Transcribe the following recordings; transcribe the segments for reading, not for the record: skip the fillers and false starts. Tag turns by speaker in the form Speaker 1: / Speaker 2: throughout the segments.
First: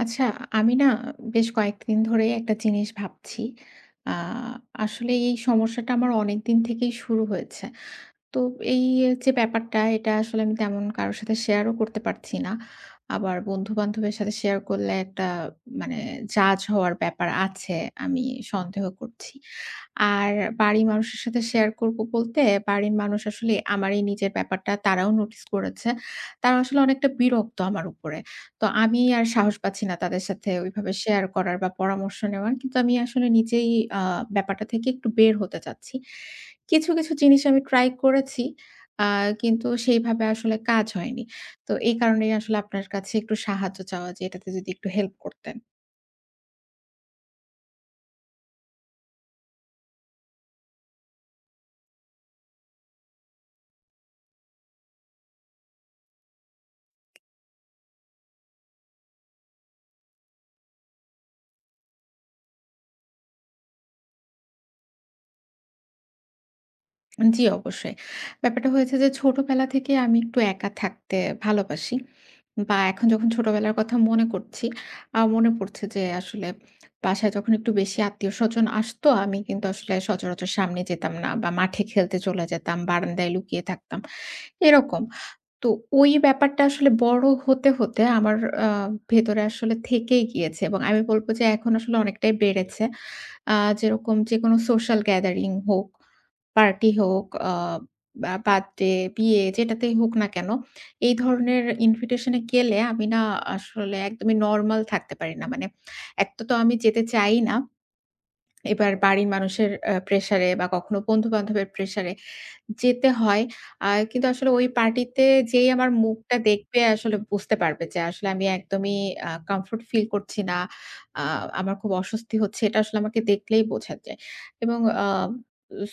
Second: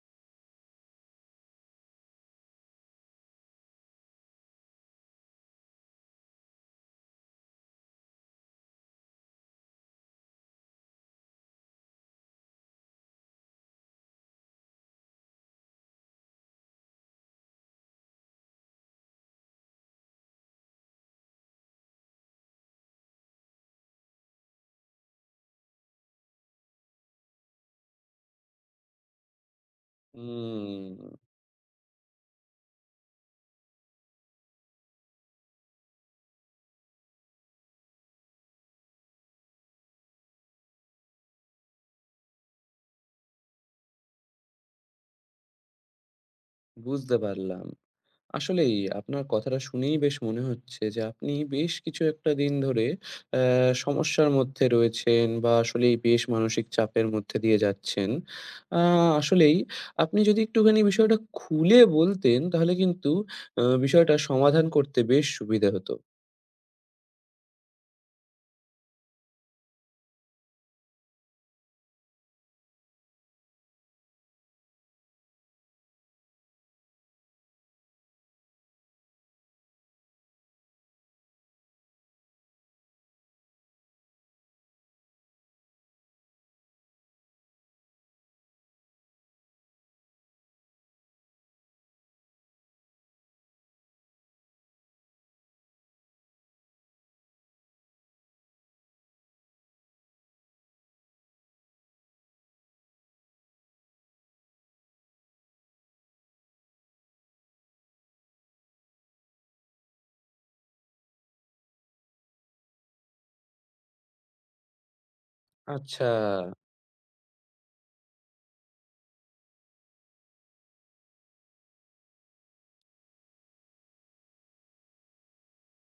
Speaker 1: আচ্ছা, আমি না বেশ কয়েকদিন ধরেই একটা জিনিস ভাবছি। আ আসলে এই সমস্যাটা আমার অনেকদিন থেকেই শুরু হয়েছে। তো এই যে ব্যাপারটা এটা আসলে আমি তেমন কারো সাথে শেয়ারও করতে পারছি না। আবার বন্ধু-বান্ধবের সাথে শেয়ার করলে একটা মানে জাজ হওয়ার ব্যাপার আছে, আমি সন্দেহ করছি। আর বাড়ির মানুষের সাথে শেয়ার করব বলতে, বাড়ির মানুষ আসলে আমার এই নিজের ব্যাপারটা তারাও নোটিস করেছে। তারা আসলে অনেকটা বিরক্ত আমার উপরে। তো আমি আর সাহস পাচ্ছি না তাদের সাথে ওইভাবে
Speaker 2: হুম,
Speaker 1: শেয়ার করার বা পরামর্শ নেওয়ার। কিন্তু আমি আসলে নিজেই আ ব্যাপারটা থেকে একটু বের হতে চাচ্ছি। কিছু কিছু জিনিস আমি ট্রাই করেছি। আ কিন্তু সেইভাবে আসলে কাজ হয়নি। তো এই কারণেই আসলে আপনার কাছে একটু সাহায্য চাওয়া যে এটাতে যদি একটু হেল্প করতেন।
Speaker 2: বুঝতে পারলাম। আসলেই আপনার কথাটা শুনেই বেশ মনে হচ্ছে যে আপনি বেশ কিছু একটা দিন ধরে অ্যা সমস্যার মধ্যে রয়েছেন বা আসলেই বেশ মানসিক চাপের মধ্যে দিয়ে যাচ্ছেন। আ আসলেই আপনি যদি একটুখানি বিষয়টা খুলে বলতেন, তাহলে কিন্তু বিষয়টা সমাধান করতে বেশ সুবিধা হতো।
Speaker 1: জি, অবশ্যই। ব্যাপারটা হয়েছে যে ছোটবেলা থেকে আমি একটু একা থাকতে ভালোবাসি। বা এখন যখন ছোটবেলার কথা মনে করছি, মনে পড়ছে যে আসলে বাসায় যখন একটু বেশি আত্মীয়স্বজন আসতো, আমি কিন্তু আসলে সচরাচর সামনে যেতাম না বা মাঠে খেলতে চলে যেতাম, বারান্দায় লুকিয়ে থাকতাম, এরকম। তো ওই ব্যাপারটা আসলে বড় হতে হতে আমার আ ভেতরে আসলে থেকেই গিয়েছে এবং আমি বলব যে এখন আসলে অনেকটাই বেড়েছে। আ যেরকম যেকোনো সোশ্যাল গ্যাদারিং হোক, পার্টি হোক, বা বার্থডে, বিয়ে যেটাতেই হোক না কেন, এই ধরনের ইনভিটেশন এ গেলে আমি না আসলে একদমই নরমাল থাকতে পারি না। মানে এক তো আমি যেতে চাই না। এবার বাড়ির মানুষের প্রেশারে বা কখনো বন্ধু-বান্ধবের প্রেশারে যেতে হয়। কিন্তু আসলে ওই পার্টিতে যেই আমার
Speaker 2: আচ্ছা,
Speaker 1: মুখটা দেখবে আসলে বুঝতে পারবে যে আসলে আমি একদমই কমফোর্ট ফিল করছি না। আ আমার খুব অস্বস্তি হচ্ছে। এটা আসলে আমাকে দেখলেই বোঝা যায়। এবং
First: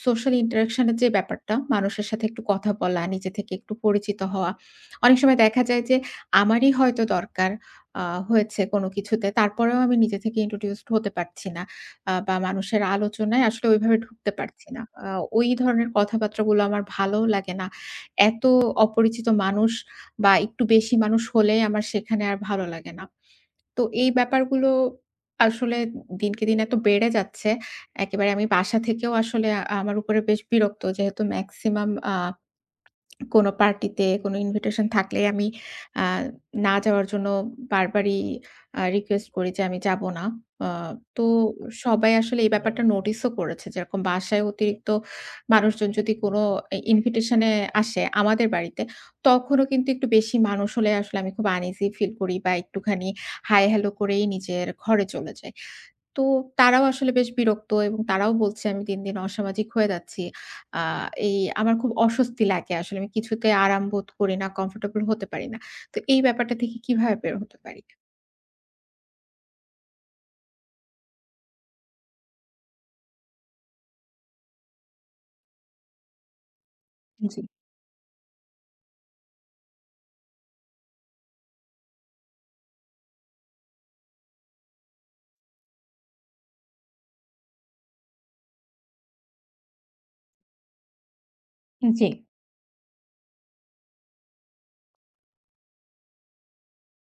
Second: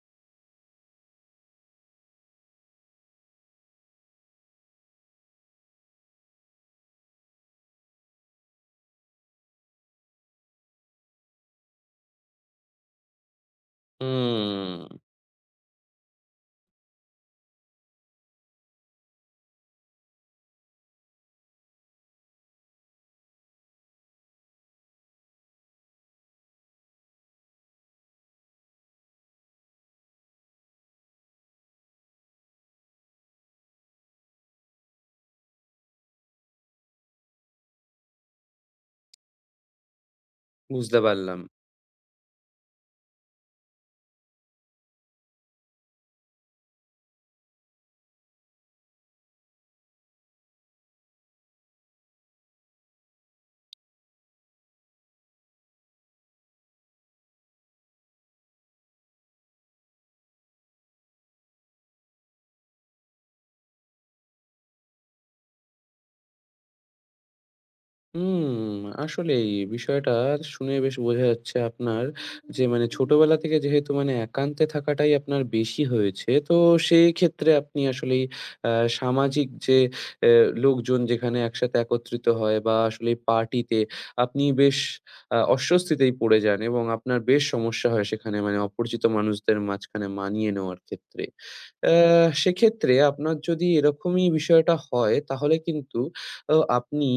Speaker 1: সোশ্যাল ইন্টারেকশন এর যে ব্যাপারটা, মানুষের সাথে একটু কথা বলা, নিজে থেকে একটু পরিচিত হওয়া। অনেক সময় দেখা যায় যে আমারই হয়তো দরকার আ হয়েছে কোনো কিছুতে। তারপরেও আমি নিজে থেকে ইন্ট্রোডিউসড হতে পারছি না। বা মানুষের আলোচনায় আসলে ওইভাবে ঢুকতে পারছি
Speaker 2: হুম,
Speaker 1: না। ওই ধরনের কথাবার্তাগুলো আমার ভালোও লাগে না। এত অপরিচিত মানুষ বা একটু বেশি মানুষ হলে আমার সেখানে আর ভালো লাগে না। তো এই ব্যাপারগুলো আসলে দিনকে দিন এত বেড়ে যাচ্ছে। একেবারে আমি বাসা থেকেও আসলে আমার উপরে বেশ বিরক্ত। যেহেতু মেক্সিমাম কোনো পার্টিতে কোনো ইনভিটেশন থাকলে আমি আ না যাওয়ার জন্য বারবারই রিকোয়েস্ট করি যে আমি যাব না। আ
Speaker 2: বুঝতে
Speaker 1: তো
Speaker 2: পারলাম।
Speaker 1: সবাই আসলে এই ব্যাপারটা নোটিসও করেছে। যেরকম বাসায় অতিরিক্ত মানুষজন যদি কোনো ইনভিটেশন এ আসে আমাদের বাড়িতে, তখনও কিন্তু একটু বেশি মানুষ হলে আসলে আমি খুব আনইজি ফিল করি বা একটুখানি হাই হ্যালো করেই নিজের ঘরে চলে যাই। তো তারাও আসলে বেশ বিরক্ত এবং তারাও বলছে আমি দিন দিন অসামাজিক হয়ে যাচ্ছি। আ এই আমার খুব অস্বস্তি লাগে আসলে। আমি কিছুতে আরাম বোধ করি না, কমফোর্টেবল হতে পারি না। তো এই ব্যাপারটা থেকে কিভাবে বের হতে পারি?
Speaker 2: হুম, আসলেই বিষয়টা শুনে বেশ বোঝা যাচ্ছে আপনার, যে মানে ছোটবেলা থেকে যেহেতু মানে একান্তে থাকাটাই আপনার বেশি হয়েছে। তো সেই
Speaker 1: জি,
Speaker 2: ক্ষেত্রে আপনি আসলেই আ সামাজিক যে অ্যা লোকজন যেখানে একসাথে একত্রিত হয় বা আসলে পার্টিতে আপনি বেশ অস্বস্তিতেই পড়ে যান, এবং আপনার বেশ সমস্যা হয় সেখানে, মানে অপরিচিত মানুষদের মাঝখানে মানিয়ে নেওয়ার ক্ষেত্রে।
Speaker 1: জি।
Speaker 2: সেক্ষেত্রে আপনার যদি এরকমই বিষয়টা হয়, তাহলে কিন্তু আপনি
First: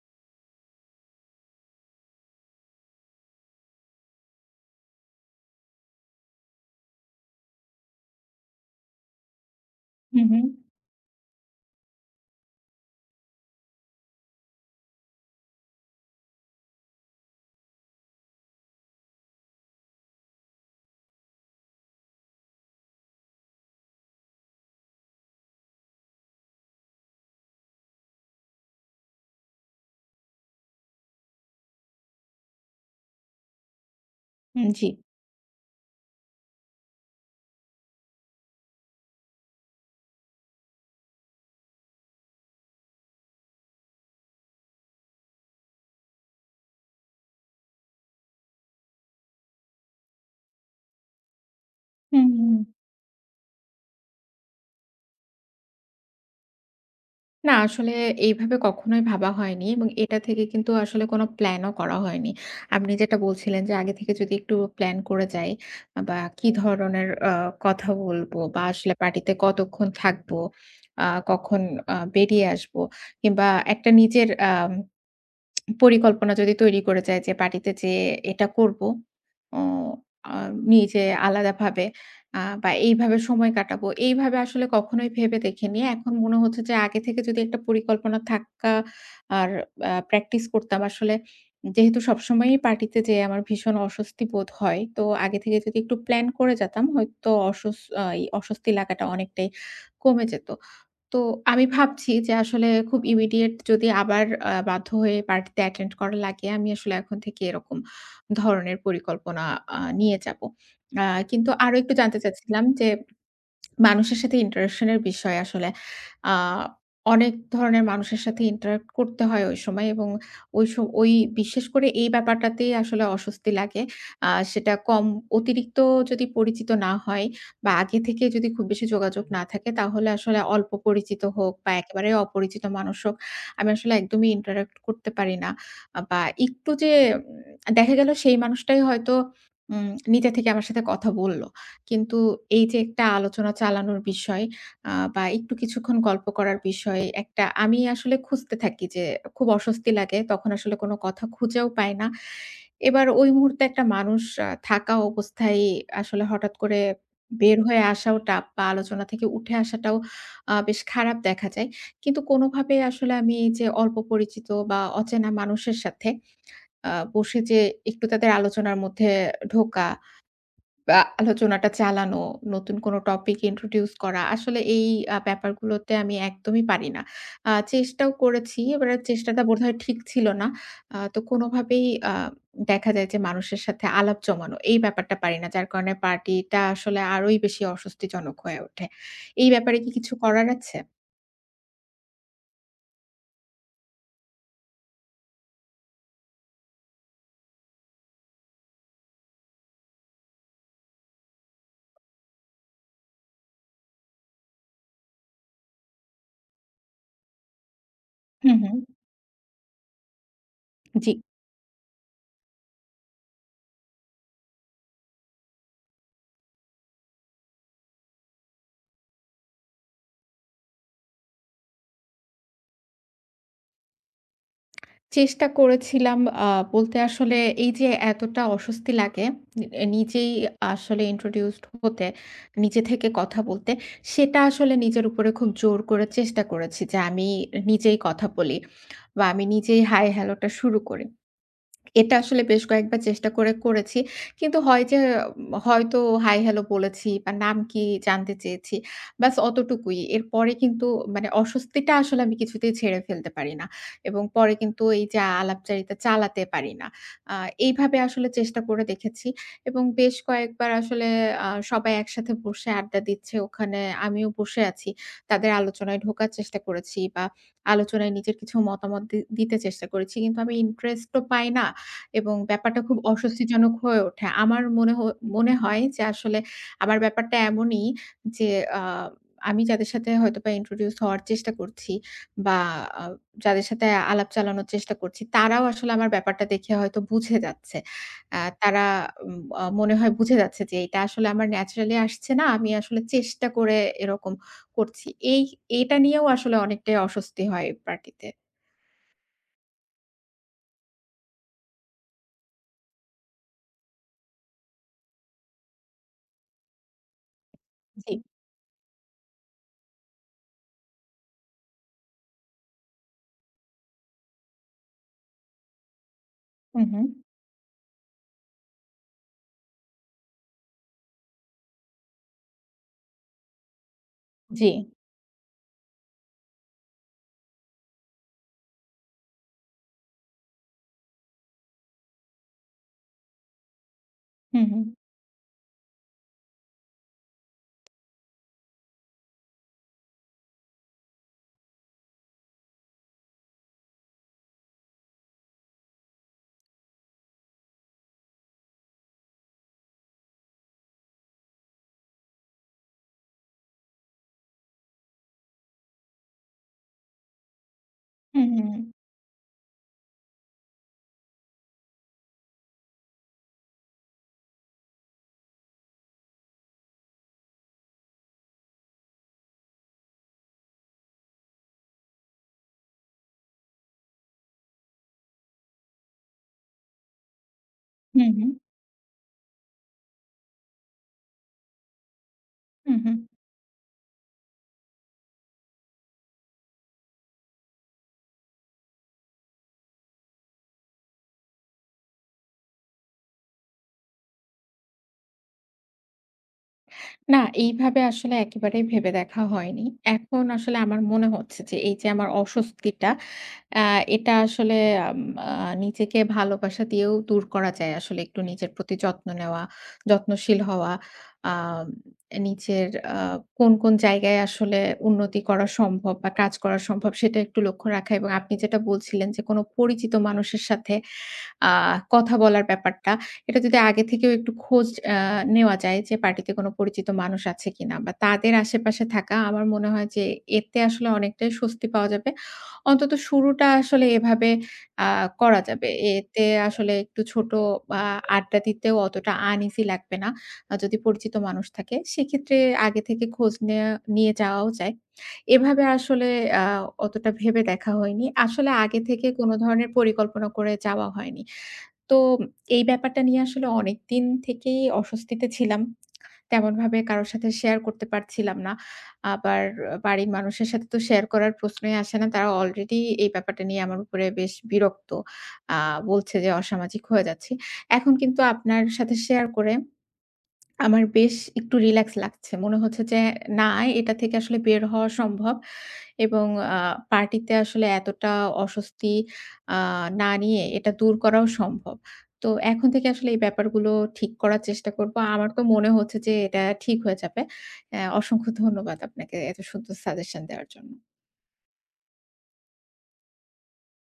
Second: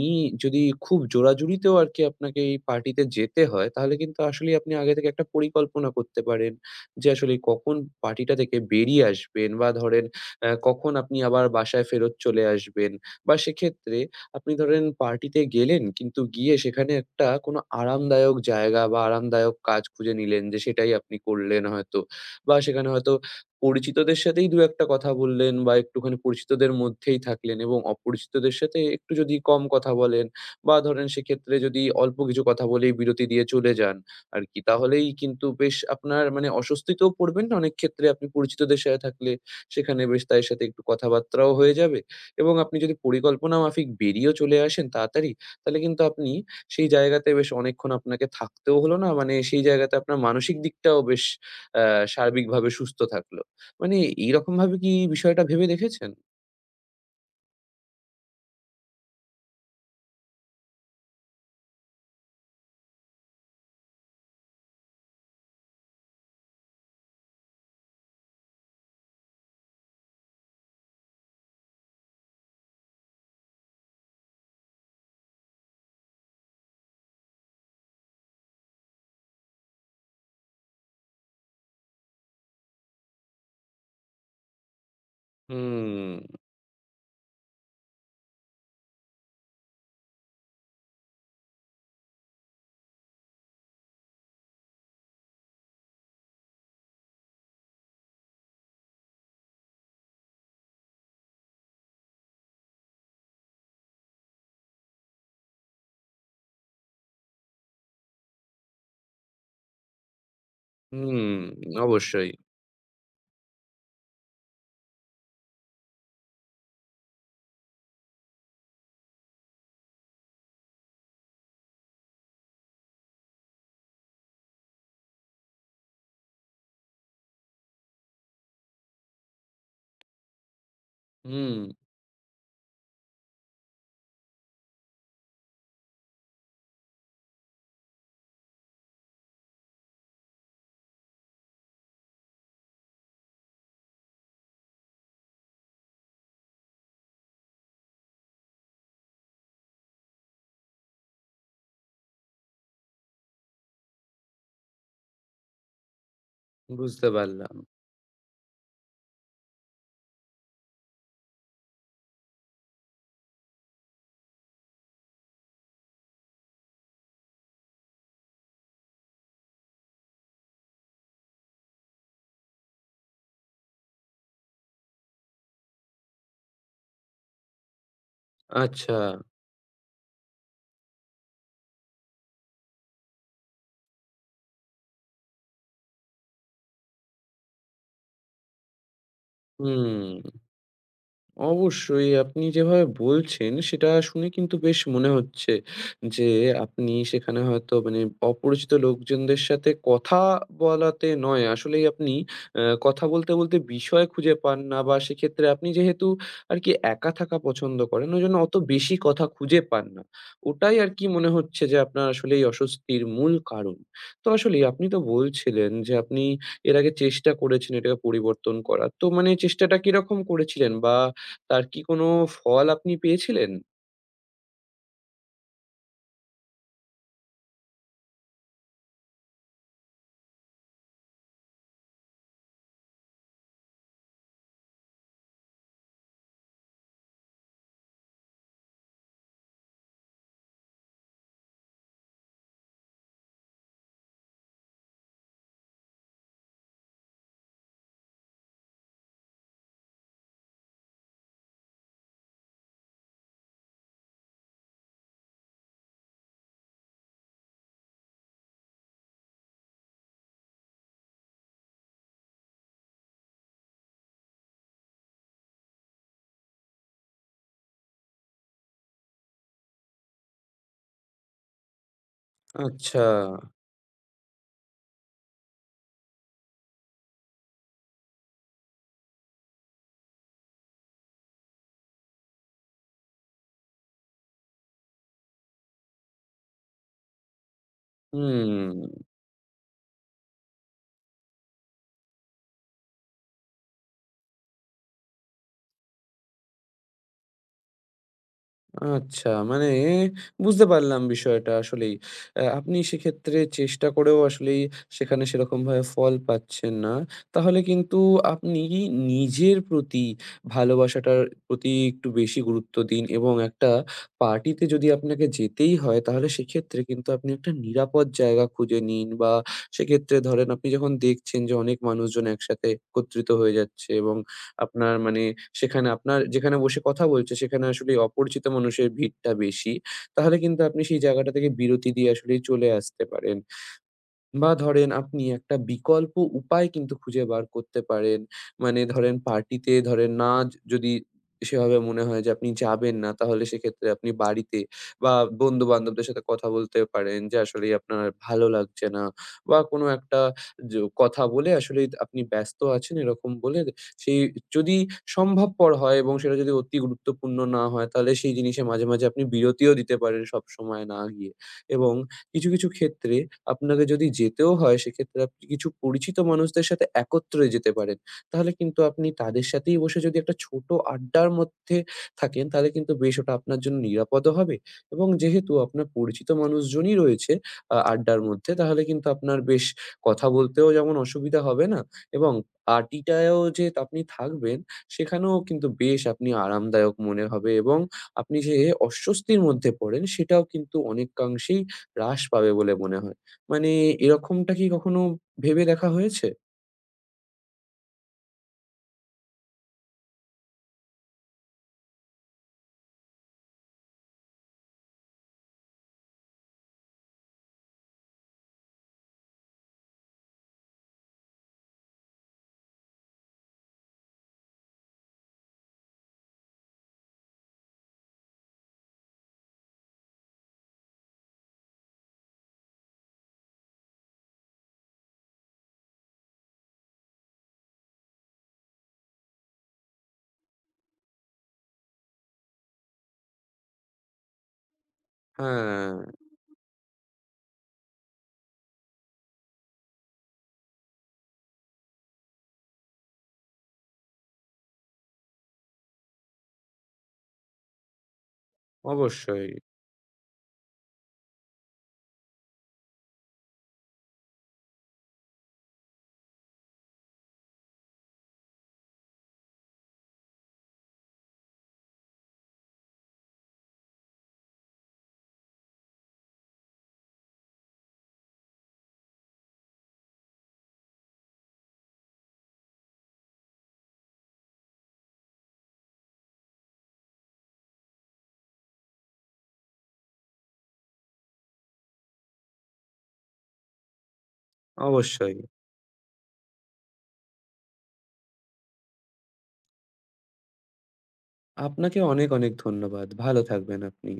Speaker 2: যদি খুব জোরাজুরিতেও আরকি আপনাকে এই পার্টিতে যেতে হয়, তাহলে কিন্তু আসলেই আপনি আগে থেকে একটা পরিকল্পনা করতে পারেন যে আসলে কখন পার্টিটা থেকে বেরিয়ে আসবেন, বা ধরেন
Speaker 1: হু, হু।
Speaker 2: কখন আপনি আবার বাসায় ফেরত চলে আসবেন, বা সেক্ষেত্রে আপনি ধরেন পার্টিতে গেলেন কিন্তু গিয়ে সেখানে একটা কোনো আরামদায়ক জায়গা বা আরামদায়ক কাজ খুঁজে নিলেন যে সেটাই আপনি করলেন হয়তো, বা সেখানে হয়তো পরিচিতদের সাথেই দু একটা কথা বললেন, বা একটুখানি পরিচিতদের মধ্যেই থাকলেন এবং অপরিচিতদের সাথে একটু যদি কম কথা বলেন, বা ধরেন সেক্ষেত্রে যদি অল্প কিছু কথা বলেই বিরতি দিয়ে চলে যান আর কি,
Speaker 1: জি।
Speaker 2: তাহলেই কিন্তু বেশ আপনার মানে অস্বস্তিতেও পড়বেন না, অনেক ক্ষেত্রে আপনি পরিচিতদের সাথে থাকলে সেখানে বেশ তাদের সাথে একটু কথাবার্তাও হয়ে যাবে, এবং আপনি যদি পরিকল্পনা মাফিক বেরিয়েও চলে আসেন তাড়াতাড়ি, তাহলে কিন্তু আপনি সেই জায়গাতে বেশ অনেকক্ষণ আপনাকে থাকতেও হলো না, মানে সেই জায়গাতে আপনার মানসিক দিকটাও বেশ
Speaker 1: হু, হু।
Speaker 2: সার্বিকভাবে সুস্থ থাকলো। মানে এইরকমভাবে কি বিষয়টা ভেবে দেখেছেন?
Speaker 1: না আসলে এইভাবে কখনোই ভাবা হয়নি এবং এটা থেকে কিন্তু আসলে কোনো প্ল্যানও করা হয়নি। আপনি যেটা বলছিলেন যে আগে থেকে যদি একটু প্ল্যান করে যাই বা কি ধরনের কথা বলবো বা আসলে পার্টিতে কতক্ষণ থাকবো, আ কখন বেরিয়ে আসবো কিংবা একটা নিজের পরিকল্পনা যদি তৈরি করে যাই যে পার্টিতে যেয়ে এটা করবো। ও আ নিজে আলাদাভাবে বা এইভাবে সময় কাটাবো। এইভাবে আসলে কখনোই ভেবে দেখিনি। এখন
Speaker 2: হুম,
Speaker 1: মনে হচ্ছে যে আগে থেকে যদি একটা পরিকল্পনা থাকা আর প্র্যাকটিস করতাম আসলে যেহেতু সবসময়ই পার্টিতে যেয়ে আমার ভীষণ অস্বস্তি বোধ হয়। তো আগে থেকে যদি একটু প্ল্যান করে যেতাম হয়তো অসস আ এই অস্বস্তি লাগাটা অনেকটাই কমে যেত। তো আমি ভাবছি যে আসলে খুব ইমিডিয়েট যদি আবার বাধ্য হয়ে পার্টিতে অ্যাটেন্ড করা লাগে, আমি আসলে এখন থেকে এরকম ধরনের পরিকল্পনা নিয়ে যাবো। আ
Speaker 2: হুম,
Speaker 1: কিন্তু আরো একটু জানতে
Speaker 2: অবশ্যই।
Speaker 1: চাচ্ছিলাম যে মানুষের সাথে ইন্টারেকশন এর বিষয় আসলে। আ অনেক ধরনের মানুষের সাথে ইন্টারেক্ট করতে হয় ওই সময় এবং ওই স ওই বিশেষ করে এই ব্যাপারটাতেই আসলে অস্বস্তি লাগে। সেটা কম অতিরিক্ত যদি পরিচিত না হয় বা আগে থেকে যদি খুব বেশি যোগাযোগ না থাকে তাহলে আসলে অল্প পরিচিত হোক
Speaker 2: হুম,
Speaker 1: বা একেবারে অপরিচিত মানুষ হোক, আমি আসলে একদমই ইন্টারেক্ট করতে পারি না। বা একটু যে দেখা গেল সেই মানুষটাই হয়তো উম নিজে থেকে আমার সাথে কথা বলল। কিন্তু এই যে একটা আলোচনা চালানোর বিষয় বা একটু কিছুক্ষণ গল্প করার বিষয় একটা আমি আসলে খুঁজতে থাকি যে খুব অস্বস্তি লাগে। তখন আসলে কোনো কথা খুঁজেও পাই না। এবার ওই মুহূর্তে একটা মানুষ থাকা অবস্থায় আসলে হঠাৎ করে
Speaker 2: বুঝতে পারলাম।
Speaker 1: বের হয়ে আসাও টাফ বা আলোচনা থেকে উঠে আসাটাও বেশ খারাপ দেখা যায়। কিন্তু কোনোভাবে আসলে আমি এই যে অল্প পরিচিত বা অচেনা মানুষের সাথে বসে যে একটু তাদের আলোচনার মধ্যে ঢোকা আলোচনাটা চালানো, নতুন কোনো টপিক introduce করা। আসলে এই ব্যাপারগুলোতে আমি একদমই পারি না। চেষ্টাও করেছি। এবার
Speaker 2: আচ্ছা,
Speaker 1: চেষ্টাটা বোধহয় ঠিক ছিল না। তো কোনোভাবেই আ দেখা যায় যে মানুষের সাথে আলাপ জমানো, এই ব্যাপারটা পারি না। যার কারণে পার্টিটা আসলে আরোই বেশি অস্বস্তিজনক হয়ে ওঠে। এই ব্যাপারে কি কিছু
Speaker 2: হুম।
Speaker 1: করার আছে?
Speaker 2: অবশ্যই আপনি যেভাবে বলছেন সেটা শুনে কিন্তু বেশ মনে হচ্ছে যে আপনি সেখানে হয়তো মানে অপরিচিত লোকজনদের সাথে কথা বলাতে নয়, আসলেই আপনি কথা বলতে বলতে বিষয় খুঁজে পান না, বা সেক্ষেত্রে আপনি যেহেতু আর কি একা থাকা পছন্দ করেন ওই জন্য অত
Speaker 1: হুম, হুম।
Speaker 2: বেশি কথা খুঁজে পান না, ওটাই আর কি
Speaker 1: জি।
Speaker 2: মনে হচ্ছে যে আপনার আসলে এই অস্বস্তির মূল কারণ। তো আসলে আপনি তো বলছিলেন যে আপনি এর আগে চেষ্টা করেছেন এটাকে পরিবর্তন করার, তো মানে চেষ্টাটা কিরকম করেছিলেন, বা তার কি কোনো ফল আপনি পেয়েছিলেন?
Speaker 1: চেষ্টা করেছিলাম আ বলতে আসলে এই যে এতটা অস্বস্তি লাগে এ নিজেই আসলে introduced হতে, নিজে থেকে কথা বলতে, সেটা আসলে নিজের উপরে খুব জোর করে চেষ্টা করেছি যে আমি নিজেই কথা বলি বা আমি নিজেই হাই হ্যালো টা শুরু করি। এটা আসলে বেশ কয়েকবার চেষ্টা করে করেছি। কিন্তু হয় যে হয়তো হাই হ্যালো বলেছি বা নাম কি জানতে চেয়েছি। ব্যাস অতটুকুই। এরপরে কিন্তু মানে অস্বস্তিটা আসলে আমি কিছুতেই ঝেড়ে ফেলতে পারি না। এবং পরে কিন্তু এই যে আলাপচারিতা চালাতে পারি না। আ এইভাবে আসলে চেষ্টা করে দেখেছি এবং বেশ কয়েকবার আসলে সবাই একসাথে বসে আড্ডা দিচ্ছে। ওখানে আমিও বসে আছি। তাদের আলোচনায় ঢোকার চেষ্টা করেছি বা আলোচনায় নিজের কিছু মতামত দিতে চেষ্টা করেছি। কিন্তু আমি ইন্টারেস্ট ও পাই না। এবং ব্যাপারটা খুব
Speaker 2: আচ্ছা।
Speaker 1: অস্বস্তিজনক হয়ে ওঠে। আমার মনে হ মনে হয় যে আসলে আমার ব্যাপারটা এমনই যে আ আমি যাদের সাথে হয়তোবা ইন্ট্রোডিউস হওয়ার চেষ্টা করছি বা আ যাদের সাথে আলাপ চালানোর চেষ্টা করছি, তারাও আসলে আমার ব্যাপারটা দেখে হয়তো বুঝে যাচ্ছে।
Speaker 2: হুম।
Speaker 1: তারা উম আ মনে হয় বুঝে যাচ্ছে যে এটা আসলে আমার ন্যাচারালি আসছে না। আমি আসলে চেষ্টা করে এরকম করছি। এই এটা নিয়েও আসলে অনেকটাই অস্বস্তি হয় পার্টিতে।
Speaker 2: আচ্ছা, মানে বুঝতে পারলাম বিষয়টা আসলেই। আপনি সেক্ষেত্রে চেষ্টা করেও আসলেই সেখানে সেরকমভাবে ফল পাচ্ছেন না। তাহলে কিন্তু
Speaker 1: জি।
Speaker 2: আপনি নিজের প্রতি ভালোবাসাটার প্রতি একটু বেশি গুরুত্ব দিন, এবং একটা পার্টিতে যদি আপনাকে যেতেই হয় তাহলে
Speaker 1: হু,
Speaker 2: সেক্ষেত্রে
Speaker 1: হু।
Speaker 2: কিন্তু আপনি একটা নিরাপদ জায়গা খুঁজে নিন, বা সেক্ষেত্রে ধরেন আপনি যখন দেখছেন যে অনেক মানুষজন একসাথে একত্রিত হয়ে যাচ্ছে, এবং
Speaker 1: জি।
Speaker 2: আপনার মানে সেখানে আপনার যেখানে বসে কথা বলছে সেখানে আসলে অপরিচিত মানুষের ভিড়টা বেশি, তাহলে কিন্তু আপনি সেই জায়গাটা থেকে বিরতি দিয়ে আসলেই চলে আসতে পারেন। বা
Speaker 1: হু, হু।
Speaker 2: ধরেন আপনি একটা বিকল্প উপায় কিন্তু খুঁজে বার করতে পারেন। মানে ধরেন পার্টিতে ধরেন না, যদি সেভাবে মনে হয় যে আপনি যাবেন না, তাহলে সেক্ষেত্রে আপনি বাড়িতে বা বন্ধু-বান্ধবদের সাথে কথা বলতে পারেন যে আসলেই আপনার ভালো লাগছে না, বা কোনো একটা য কথা বলে আসলেই আপনি ব্যস্ত আছেন এরকম বলে, সেই যদি সম্ভবপর হয় এবং সেটা যদি অতি গুরুত্বপূর্ণ না হয়, তাহলে সেই
Speaker 1: হু, হু।
Speaker 2: জিনিসে মাঝে, মাঝে আপনি বিরতিও দিতে পারেন সবসময় না গিয়ে। এবং কিছু, কিছু ক্ষেত্রে আপনাকে যদি যেতেও হয় সেক্ষেত্রে আপনি কিছু পরিচিত মানুষদের সাথে একত্রে যেতে পারেন। তাহলে কিন্তু আপনি তাদের সাথেই বসে যদি একটা ছোট আড্ডার মধ্যে থাকেন, তাহলে কিন্তু বেশ ওটা আপনার জন্য নিরাপদও হবে, এবং যেহেতু আপনার পরিচিত মানুষজনই রয়েছে আড্ডার
Speaker 1: হুম,
Speaker 2: মধ্যে,
Speaker 1: হুম।
Speaker 2: তাহলে কিন্তু আপনার বেশ কথা বলতেও যেমন অসুবিধা হবে না, এবং
Speaker 1: হুম, হুম।
Speaker 2: পার্টিটায়ও যে আপনি থাকবেন সেখানেও কিন্তু বেশ আপনি আরামদায়ক মনে হবে, এবং আপনি যে অস্বস্তির মধ্যে পড়েন সেটাও কিন্তু অনেকাংশেই হ্রাস পাবে বলে মনে হয়। মানে এরকমটা কি কখনো ভেবে দেখা হয়েছে?
Speaker 1: না এইভাবে আসলে একেবারেই ভেবে দেখা হয়নি। এখন আসলে আমার মনে হচ্ছে যে এই যে আমার অস্বস্তিটা আ এটা আসলে আম আ নিজেকে ভালোবাসা দিয়েও দূর করা যায়। আসলে একটু নিজের প্রতি যত্ন নেওয়া, যত্নশীল হওয়া, আম নিজের আ কোন কোন জায়গায় আসলে উন্নতি করা সম্ভব বা কাজ করা সম্ভব সেটা একটু লক্ষ্য রাখা এবং আপনি যেটা বলছিলেন যে কোনো পরিচিত মানুষের সাথে আ কথা বলার ব্যাপারটা, এটা যদি আগে থেকেও একটু খোঁজ আ নেওয়া যায় যে পার্টিতে কোনো পরিচিত মানুষ আছে কিনা বা তাদের আশেপাশে থাকা আমার মনে হয় যে এতে আসলে অনেকটাই স্বস্তি পাওয়া যাবে। অন্তত শুরুটা আসলে এভাবে আ করা যাবে।
Speaker 2: হ্যাঁ,
Speaker 1: এতে আসলে একটু ছোট আ আড্ডা দিতেও অতটা আনইজি লাগবে না। যদি পরিচিত মানুষ থাকে সেক্ষেত্রে আগে থেকে খোঁজ নেয়া নিয়ে যাওয়াও যায়। এভাবে আসলে আ অতটা ভেবে দেখা হয়নি। আসলে আগে থেকে
Speaker 2: অবশ্যই,
Speaker 1: কোনো ধরনের পরিকল্পনা করে যাওয়া হয়নি। তো এই ব্যাপারটা নিয়ে আসলে অনেকদিন থেকেই অস্বস্তিতে ছিলাম। তেমনভাবে কারো সাথে শেয়ার করতে পারছিলাম না। আবার বাড়ির মানুষের সাথে তো শেয়ার করার প্রশ্নই আসে না। তারা অলরেডি এই ব্যাপারটা নিয়ে আমার উপরে বেশ বিরক্ত। আ বলছে যে অসামাজিক হয়ে যাচ্ছি। এখন কিন্তু আপনার সাথে শেয়ার করে আমার বেশ একটু রিল্যাক্স লাগছে। মনে হচ্ছে যে না এটা থেকে আসলে বের হওয়া সম্ভব। এবং আ পার্টিতে আসলে এতটা অস্বস্তি আ না নিয়ে এটা দূর করাও সম্ভব। তো এখন থেকে আসলে এই ব্যাপারগুলো ঠিক করার চেষ্টা করব।
Speaker 2: অবশ্যই।
Speaker 1: আমার তো মনে হচ্ছে যে এটা ঠিক হয়ে যাবে। অসংখ্য ধন্যবাদ আপনাকে এত সুন্দর সাজেশন দেওয়ার জন্য।
Speaker 2: আপনাকে অনেক, অনেক ধন্যবাদ। ভালো থাকবেন আপনি।